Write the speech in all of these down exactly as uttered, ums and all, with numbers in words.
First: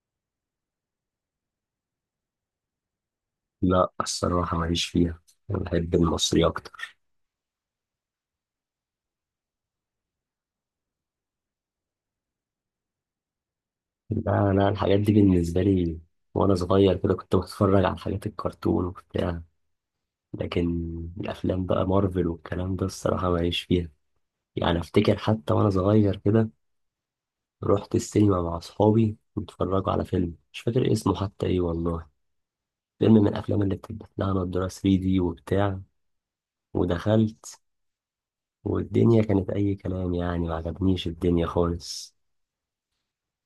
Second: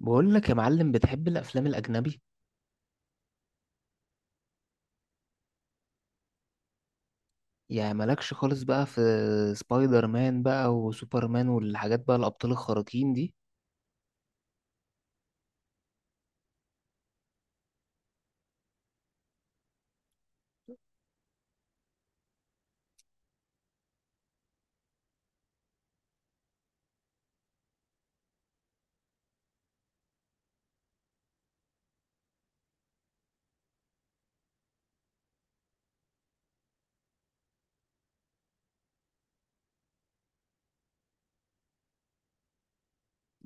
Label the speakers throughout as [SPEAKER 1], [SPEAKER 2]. [SPEAKER 1] بقول لك يا معلم، بتحب الافلام الاجنبي؟
[SPEAKER 2] لا، الصراحة ماليش فيها. أنا بحب المصري أكتر.
[SPEAKER 1] يعني مالكش خالص بقى في سبايدر مان بقى وسوبرمان والحاجات بقى الابطال الخارقين دي؟
[SPEAKER 2] لا، أنا الحاجات دي بالنسبة لي وأنا صغير كده كنت بتفرج على حاجات الكرتون وبتاع، لكن الأفلام بقى مارفل والكلام ده الصراحة ماليش فيها. يعني أفتكر حتى وأنا صغير كده رحت السينما مع أصحابي واتفرجوا على فيلم مش فاكر اسمه حتى إيه والله، فيلم من الأفلام اللي بتلبس لها نضارة ثري دي وبتاع، ودخلت والدنيا كانت أي كلام، يعني ما عجبنيش الدنيا خالص.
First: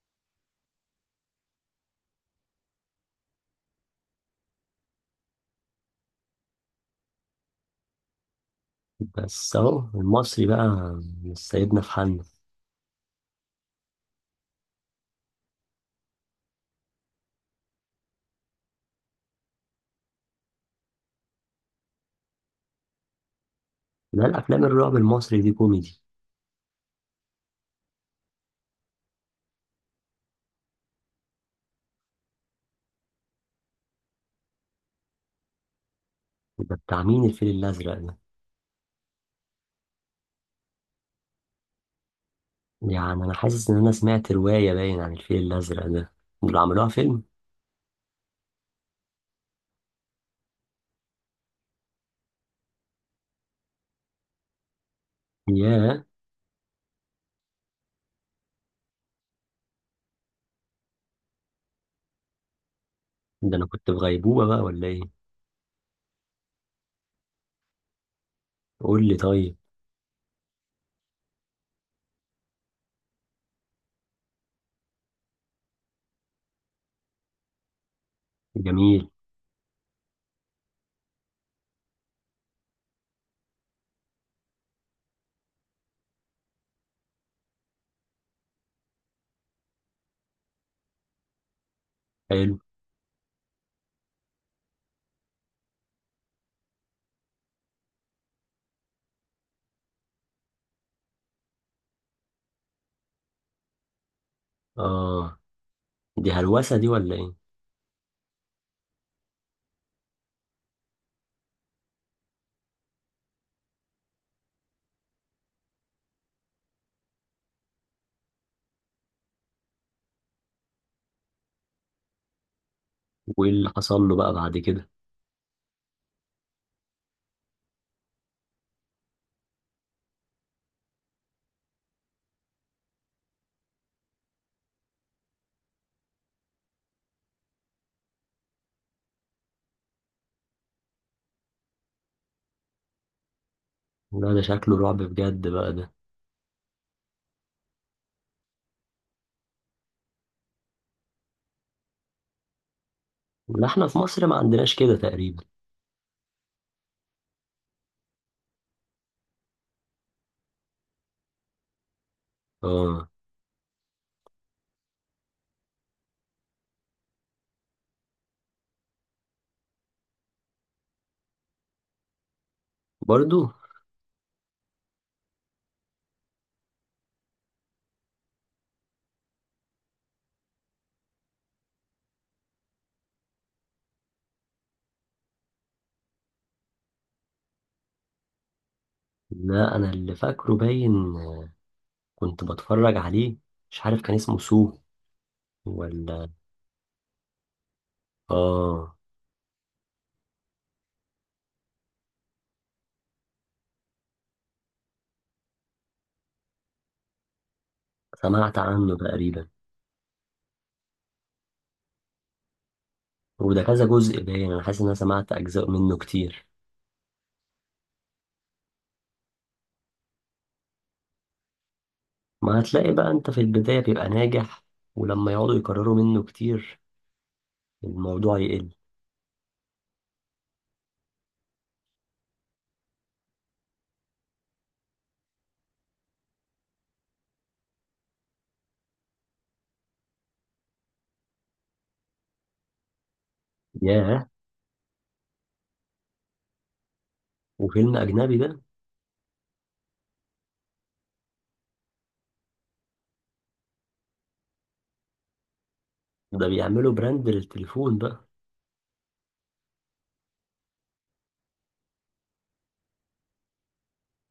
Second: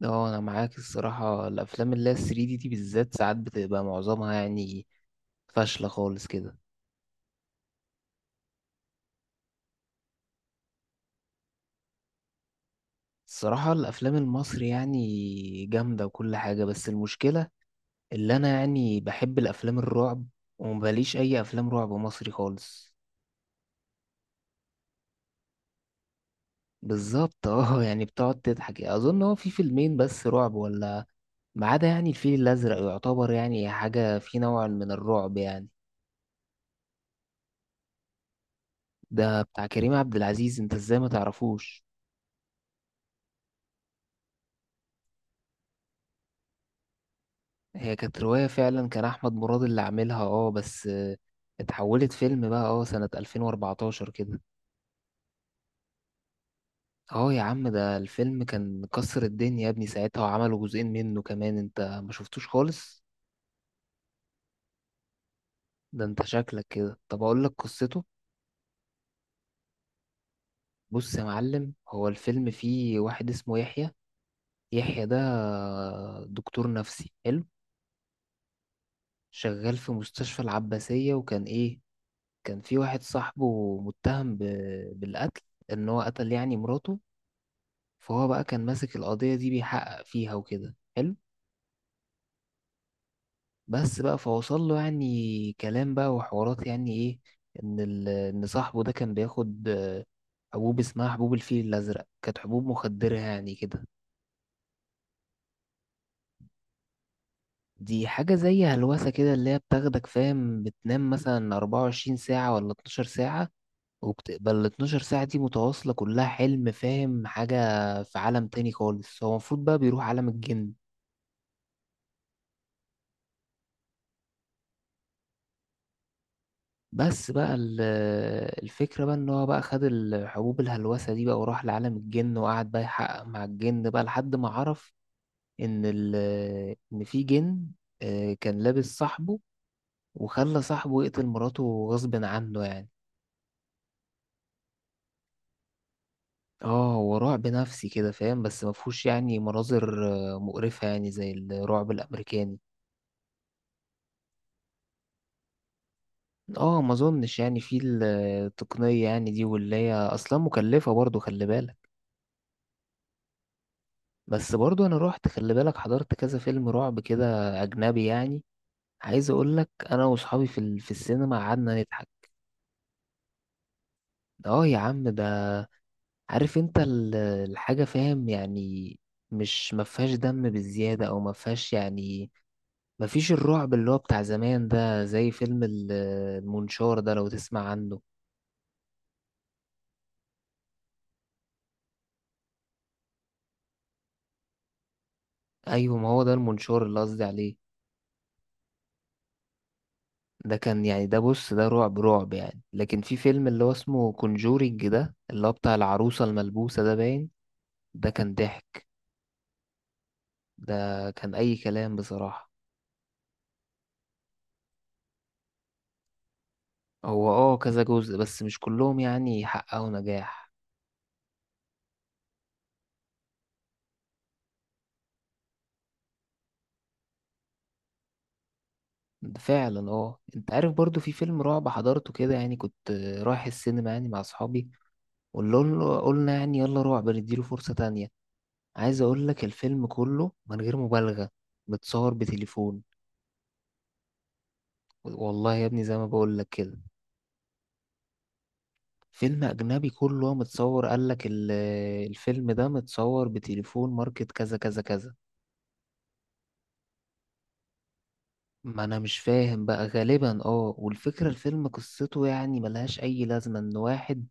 [SPEAKER 1] اه انا معاك. الصراحه الافلام اللي هي 3 دي دي بالذات ساعات بتبقى معظمها يعني فاشله خالص كده.
[SPEAKER 2] بس اهو المصري بقى مش سايبنا في حالنا.
[SPEAKER 1] الصراحه الافلام المصري يعني جامده وكل حاجه، بس المشكله اللي انا يعني بحب الافلام الرعب، ومباليش اي افلام رعب مصري خالص.
[SPEAKER 2] لا، الافلام الرعب المصري دي كوميدي.
[SPEAKER 1] بالظبط اه، يعني بتقعد تضحك. اظن هو في فيلمين بس رعب ولا؟ ما عدا يعني الفيل الأزرق، يعتبر يعني حاجة في نوع من الرعب يعني.
[SPEAKER 2] ده بتاع مين الفيل الازرق ده؟
[SPEAKER 1] ده بتاع كريم عبد العزيز، انت ازاي ما تعرفوش؟
[SPEAKER 2] يعني انا حاسس ان انا سمعت روايه باين عن الفيل الازرق ده، اللي عملوها فيلم.
[SPEAKER 1] هي كانت رواية فعلا، كان أحمد مراد اللي عاملها، اه بس آه، اتحولت فيلم بقى اه سنة ألفين وأربعتاشر كده.
[SPEAKER 2] ياه.
[SPEAKER 1] اه يا عم، ده الفيلم كان كسر الدنيا يا ابني ساعتها، وعملوا جزئين منه كمان، انت ما شفتوش خالص؟
[SPEAKER 2] ده انا كنت في غيبوبه بقى ولا ايه؟
[SPEAKER 1] ده انت شكلك كده. طب اقول لك قصته.
[SPEAKER 2] قول لي طيب.
[SPEAKER 1] بص يا معلم، هو الفيلم فيه واحد اسمه يحيى. يحيى ده دكتور نفسي، حلو.
[SPEAKER 2] جميل.
[SPEAKER 1] شغال في مستشفى العباسية، وكان إيه، كان في واحد صاحبه متهم ب... بالقتل، إن هو قتل يعني مراته. فهو بقى كان ماسك القضية دي بيحقق فيها وكده، حلو.
[SPEAKER 2] حلو.
[SPEAKER 1] بس بقى فوصل له يعني كلام بقى وحوارات يعني إيه، إن ال... إن صاحبه ده كان بياخد آه، حبوب اسمها حبوب الفيل الأزرق، كانت حبوب مخدرة يعني كده.
[SPEAKER 2] اه. دي هلوسه دي ولا ايه؟
[SPEAKER 1] دي حاجة زي هلوسة كده، اللي هي بتاخدك فاهم، بتنام مثلا 24 ساعة ولا 12 ساعة، وبتبقى ال 12 ساعة دي متواصلة كلها حلم، فاهم حاجة؟ في عالم تاني خالص، هو المفروض بقى بيروح عالم الجن.
[SPEAKER 2] وايه اللي حصل له بقى بعد كده؟
[SPEAKER 1] بس بقى ال- الفكرة بقى ان هو بقى خد الحبوب الهلوسة دي بقى وراح لعالم الجن، وقعد بقى يحقق مع الجن بقى لحد ما عرف ان ال ان في جن آه، كان لابس صاحبه، وخلى صاحبه يقتل مراته غصب عنه يعني.
[SPEAKER 2] لا، ده شكله رعب بجد بقى ده.
[SPEAKER 1] اه هو رعب نفسي كده فاهم، بس مفهوش يعني مناظر آه، مقرفة يعني زي الرعب الأمريكاني.
[SPEAKER 2] لا، احنا في مصر ما عندناش كده تقريبا.
[SPEAKER 1] اه ما اظنش يعني في ال- التقنية يعني دي، واللي هي اصلا مكلفة برضو، خلي بالك.
[SPEAKER 2] اه.
[SPEAKER 1] بس برضو انا روحت، خلي بالك، حضرت كذا فيلم رعب كده، اجنبي يعني. عايز اقول لك، انا واصحابي في ال- في السينما قعدنا نضحك.
[SPEAKER 2] برضو.
[SPEAKER 1] اه يا عم ده، عارف انت ال- الحاجة فاهم يعني، مش ما فيهاش دم بالزيادة او ما فيهاش يعني، ما فيش الرعب اللي هو بتاع زمان ده، زي فيلم ال- المنشار ده، لو تسمع عنه.
[SPEAKER 2] لا، انا اللي فاكره باين كنت بتفرج عليه، مش عارف كان اسمه سو
[SPEAKER 1] ايوه، ما هو
[SPEAKER 2] ولا.
[SPEAKER 1] ده المنشار اللي قصدي عليه.
[SPEAKER 2] اه.
[SPEAKER 1] ده كان يعني، ده بص، ده رعب رعب يعني. لكن في فيلم اللي هو اسمه كونجورينج ده، اللي هو بتاع العروسة الملبوسة ده باين، ده كان
[SPEAKER 2] سمعت
[SPEAKER 1] ضحك،
[SPEAKER 2] عنه تقريبا.
[SPEAKER 1] ده كان أي كلام بصراحة.
[SPEAKER 2] وده كذا جزء باين، انا حاسس ان انا سمعت اجزاء منه كتير.
[SPEAKER 1] هو اه كذا جزء، بس مش كلهم يعني حققوا نجاح.
[SPEAKER 2] ما هتلاقي بقى انت في البداية بيبقى ناجح، ولما يقعدوا يكرروا منه كتير الموضوع يقل.
[SPEAKER 1] فعلا. اه انت عارف، برضو في فيلم رعب حضرته كده يعني، كنت رايح السينما يعني مع اصحابي، وقلنا قلنا يعني يلا رعب، نديله فرصة تانية. عايز اقول لك، الفيلم كله من غير مبالغة متصور بتليفون.
[SPEAKER 2] ياه.
[SPEAKER 1] والله يا ابني زي ما بقول لك كده.
[SPEAKER 2] وفيلم اجنبي ده؟
[SPEAKER 1] فيلم أجنبي كله متصور، قالك ال- الفيلم ده متصور بتليفون ماركت كذا كذا كذا.
[SPEAKER 2] ده بيعملوا براند للتليفون بقى.
[SPEAKER 1] ما أنا مش فاهم بقى، غالبا اه. والفكرة الفيلم قصته يعني ملهاش أي لازمة، إن واحد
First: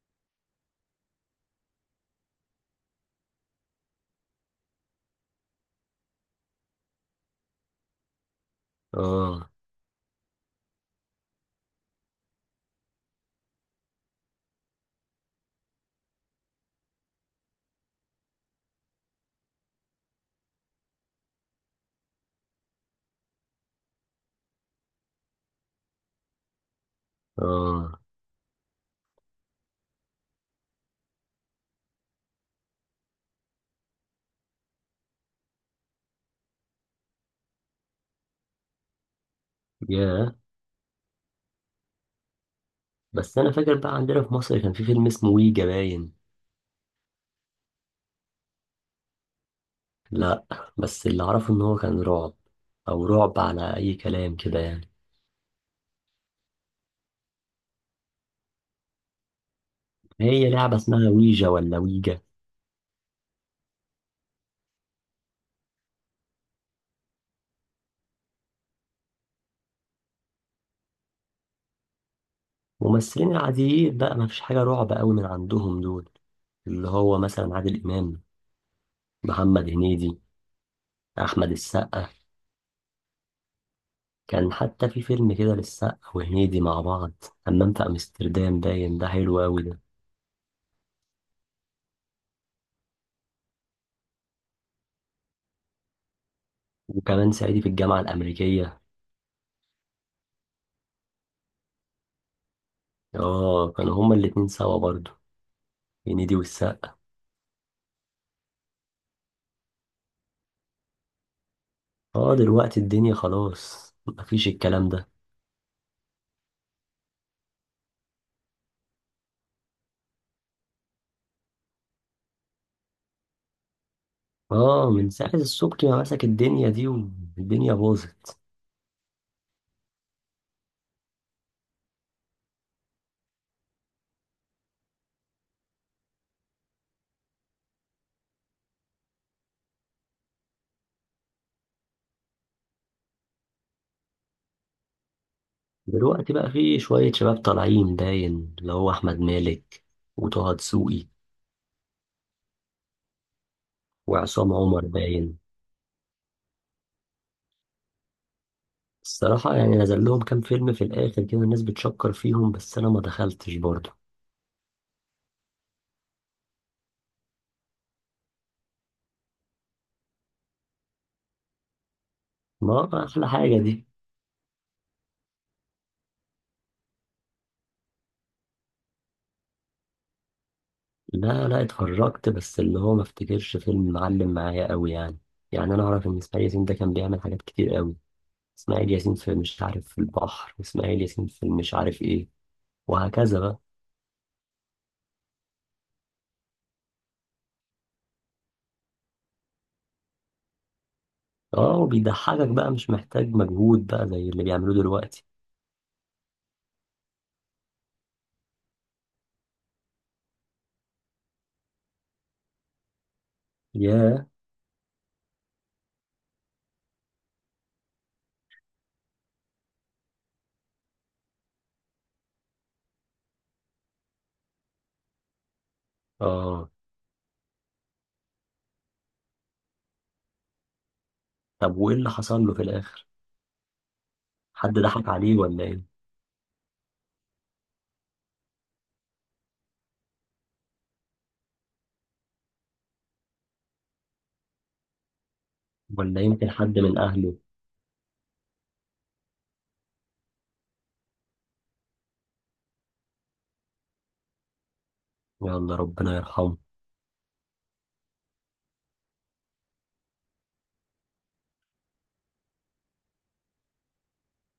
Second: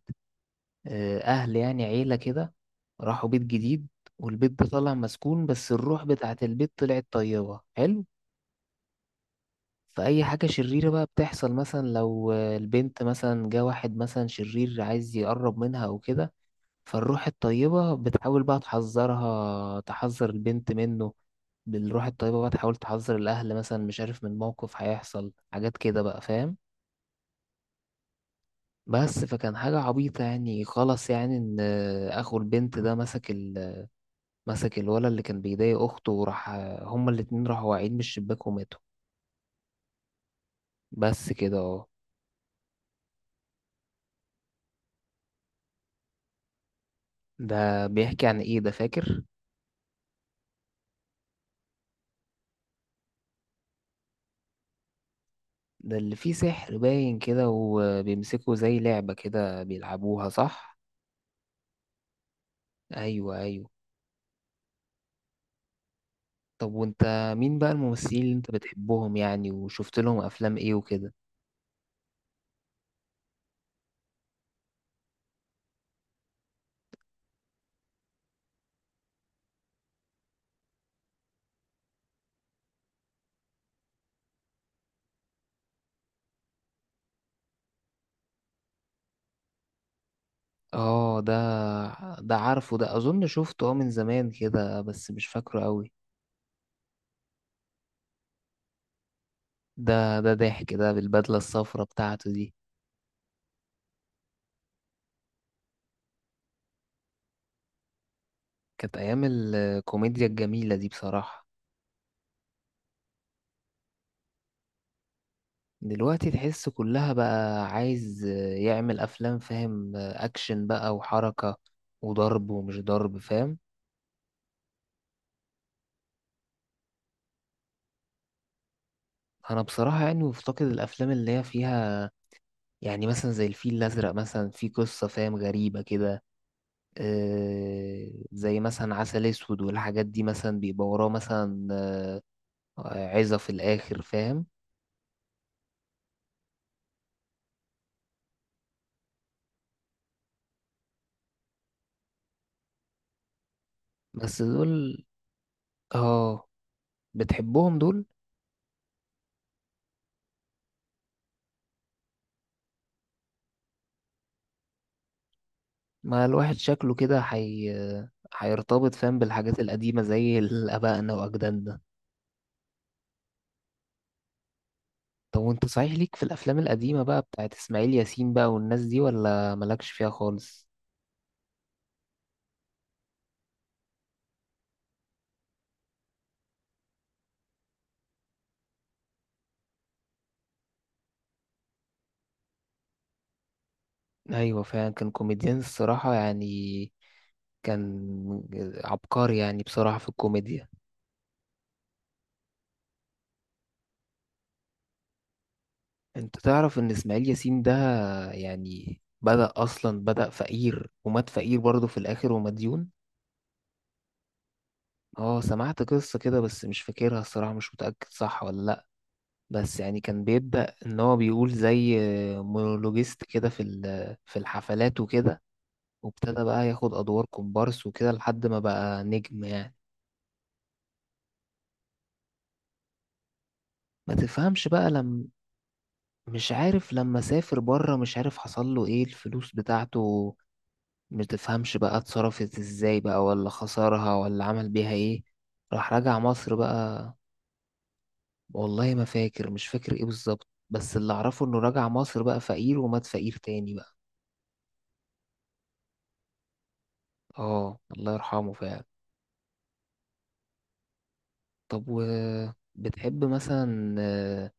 [SPEAKER 1] آه، أهل يعني عيلة كده راحوا بيت جديد، والبيت ده طالع مسكون، بس الروح بتاعة البيت طلعت طيبة، حلو.
[SPEAKER 2] اه.
[SPEAKER 1] فأي حاجة شريرة بقى بتحصل، مثلا لو آه، البنت مثلا جه واحد مثلا شرير عايز يقرب منها أو كده، فالروح الطيبة بتحاول بقى تحذرها، تحذر البنت منه. بالروح الطيبة بقى تحاول تحذر الأهل مثلا، مش عارف، من موقف هيحصل حاجات كده بقى، فاهم.
[SPEAKER 2] اه.
[SPEAKER 1] بس فكان حاجة عبيطة يعني، خلاص يعني، إن أخو البنت ده مسك ال... مسك الولد اللي كان بيضايق أخته، وراح هما الاتنين راحوا واقعين من الشباك وماتوا.
[SPEAKER 2] ياه.
[SPEAKER 1] بس كده، اه.
[SPEAKER 2] بس انا فاكر بقى عندنا في مصر كان في فيلم اسمه ويجا باين.
[SPEAKER 1] ده بيحكي عن إيه ده، فاكر؟
[SPEAKER 2] لا، بس اللي اعرفه ان هو كان رعب، او رعب على اي كلام كده يعني.
[SPEAKER 1] ده اللي فيه سحر باين كده، وبيمسكوا زي لعبة كده بيلعبوها،
[SPEAKER 2] هي لعبة
[SPEAKER 1] صح؟
[SPEAKER 2] اسمها ويجا ولا ويجا؟
[SPEAKER 1] أيوه، أيوه. طب وانت، مين بقى الممثلين اللي انت بتحبهم يعني، وشفت لهم افلام ايه وكده؟
[SPEAKER 2] ممثلين العاديين بقى، ما فيش حاجة رعب قوي من عندهم دول، اللي هو مثلا عادل إمام، محمد هنيدي، أحمد السقا. كان حتى في فيلم كده للسقا وهنيدي مع بعض، حمام في أمستردام باين، ده حلو أوي ده.
[SPEAKER 1] اه ده ده عارفه، ده اظن شفته اه من زمان كده، بس مش فاكره قوي.
[SPEAKER 2] وكمان صعيدي في الجامعة الأمريكية.
[SPEAKER 1] ده ده ضحك ده، بالبدلة الصفرا بتاعته دي.
[SPEAKER 2] اه، كانوا هما الاتنين سوا برضه، هنيدي والسقا.
[SPEAKER 1] كانت ايام الكوميديا الجميلة دي بصراحة.
[SPEAKER 2] اه، دلوقتي الدنيا خلاص مفيش الكلام ده.
[SPEAKER 1] دلوقتي تحس كلها بقى عايز يعمل افلام فاهم، اكشن بقى وحركة وضرب ومش ضرب، فاهم.
[SPEAKER 2] اه، من ساعة السبكي ما مسك الدنيا دي والدنيا باظت.
[SPEAKER 1] انا بصراحة يعني مفتقد الافلام اللي هي فيها يعني مثلا زي الفيل الأزرق مثلا، في قصة فاهم غريبة كده، آه، زي مثلا عسل أسود والحاجات دي، مثلا بيبقى وراه مثلا آه، عظة في الآخر، فاهم.
[SPEAKER 2] دلوقتي بقى في شوية شباب طالعين باين، اللي هو أحمد مالك وطه دسوقي
[SPEAKER 1] بس
[SPEAKER 2] وعصام عمر
[SPEAKER 1] دول،
[SPEAKER 2] باين.
[SPEAKER 1] اه، بتحبهم دول؟
[SPEAKER 2] الصراحة يعني نزل لهم كام فيلم في الآخر كده الناس بتشكر فيهم، بس أنا ما دخلتش برضه.
[SPEAKER 1] ما الواحد شكله كده حي... هيرتبط فاهم بالحاجات القديمة، زي ال- آبائنا وأجدادنا.
[SPEAKER 2] ما أحلى حاجة دي.
[SPEAKER 1] طب وانت صحيح، ليك في الأفلام القديمة بقى بتاعت إسماعيل ياسين بقى والناس دي، ولا مالكش فيها خالص؟
[SPEAKER 2] لا، لا، اتفرجت بس اللي هو ما افتكرش فيلم معلم معايا قوي يعني. يعني أنا أعرف إن إسماعيل ياسين ده كان بيعمل حاجات كتير قوي. إسماعيل ياسين في مش عارف في البحر، إسماعيل ياسين في مش عارف إيه، وهكذا بقى.
[SPEAKER 1] ايوه فعلا، كان كوميديان الصراحة يعني، كان عبقري يعني بصراحة في الكوميديا.
[SPEAKER 2] اه، وبيضحكك بقى مش محتاج مجهود بقى زي اللي بيعملوه دلوقتي.
[SPEAKER 1] انت تعرف ان اسماعيل ياسين ده يعني بدأ اصلا بدأ فقير، ومات فقير برضه في الاخر، ومديون.
[SPEAKER 2] ياه.
[SPEAKER 1] اه سمعت قصة كده، بس مش فاكرها الصراحة، مش متأكد صح ولا لأ. بس يعني كان بيبدأ ان هو بيقول زي مونولوجيست كده في ال- في الحفلات وكده، وابتدى بقى
[SPEAKER 2] اه.
[SPEAKER 1] ياخد ادوار كومبارس وكده لحد ما بقى نجم يعني.
[SPEAKER 2] طب وايه اللي حصل له في الاخر؟
[SPEAKER 1] ما تفهمش
[SPEAKER 2] حد
[SPEAKER 1] بقى،
[SPEAKER 2] ضحك
[SPEAKER 1] لما،
[SPEAKER 2] عليه ولا ايه؟
[SPEAKER 1] مش عارف، لما سافر بره مش عارف حصل له ايه الفلوس بتاعته، مش تفهمش بقى اتصرفت ازاي بقى، ولا خسرها، ولا عمل بيها ايه، راح رجع
[SPEAKER 2] ولا يمكن
[SPEAKER 1] مصر
[SPEAKER 2] حد من
[SPEAKER 1] بقى.
[SPEAKER 2] اهله؟
[SPEAKER 1] والله ما فاكر مش فاكر ايه بالظبط، بس اللي اعرفه انه رجع مصر بقى فقير، ومات فقير تاني بقى.
[SPEAKER 2] يلا، ربنا يرحمه.
[SPEAKER 1] اه الله يرحمه فعلا. طب و، بتحب مثلا آه،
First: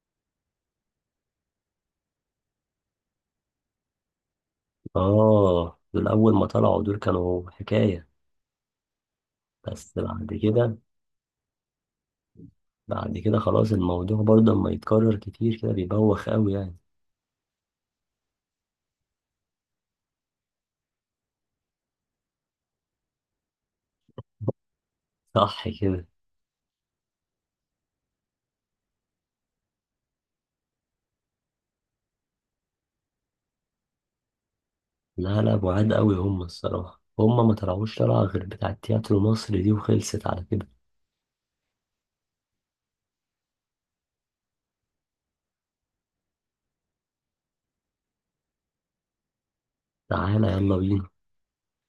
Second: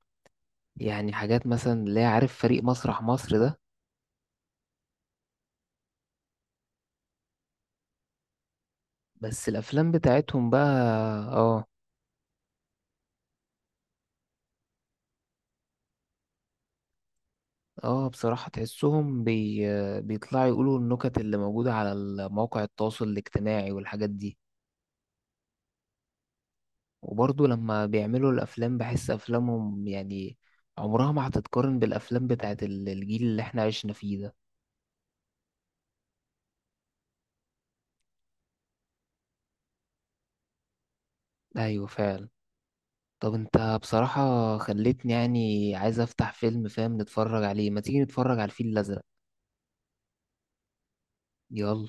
[SPEAKER 1] يعني حاجات مثلا اللي هي، عارف فريق مسرح مصر ده؟
[SPEAKER 2] اه، دول اول ما طلعوا دول كانوا حكاية،
[SPEAKER 1] بس الافلام
[SPEAKER 2] بس بعد
[SPEAKER 1] بتاعتهم بقى،
[SPEAKER 2] كده.
[SPEAKER 1] اه.
[SPEAKER 2] بعد كده خلاص، الموضوع برضه لما يتكرر كتير كده بيبوخ قوي يعني.
[SPEAKER 1] اه بصراحة تحسهم بي... بيطلعوا يقولوا النكت اللي موجودة على ال- مواقع التواصل الاجتماعي والحاجات دي.
[SPEAKER 2] صح كده.
[SPEAKER 1] وبرضه لما بيعملوا الأفلام، بحس أفلامهم يعني عمرها ما هتتقارن بالأفلام بتاعت ال- الجيل اللي احنا عشنا فيه ده.
[SPEAKER 2] لا، لا، بعاد قوي، هم الصراحة هم ما طلعوش طلعة غير بتاع التياترو مصر دي وخلصت على كده.
[SPEAKER 1] أيوة فعلا. طب انت بصراحة خليتني يعني عايز أفتح فيلم فاهم نتفرج عليه، ما تيجي نتفرج على الفيل الأزرق.
[SPEAKER 2] تعالى يلا بينا.
[SPEAKER 1] يلا.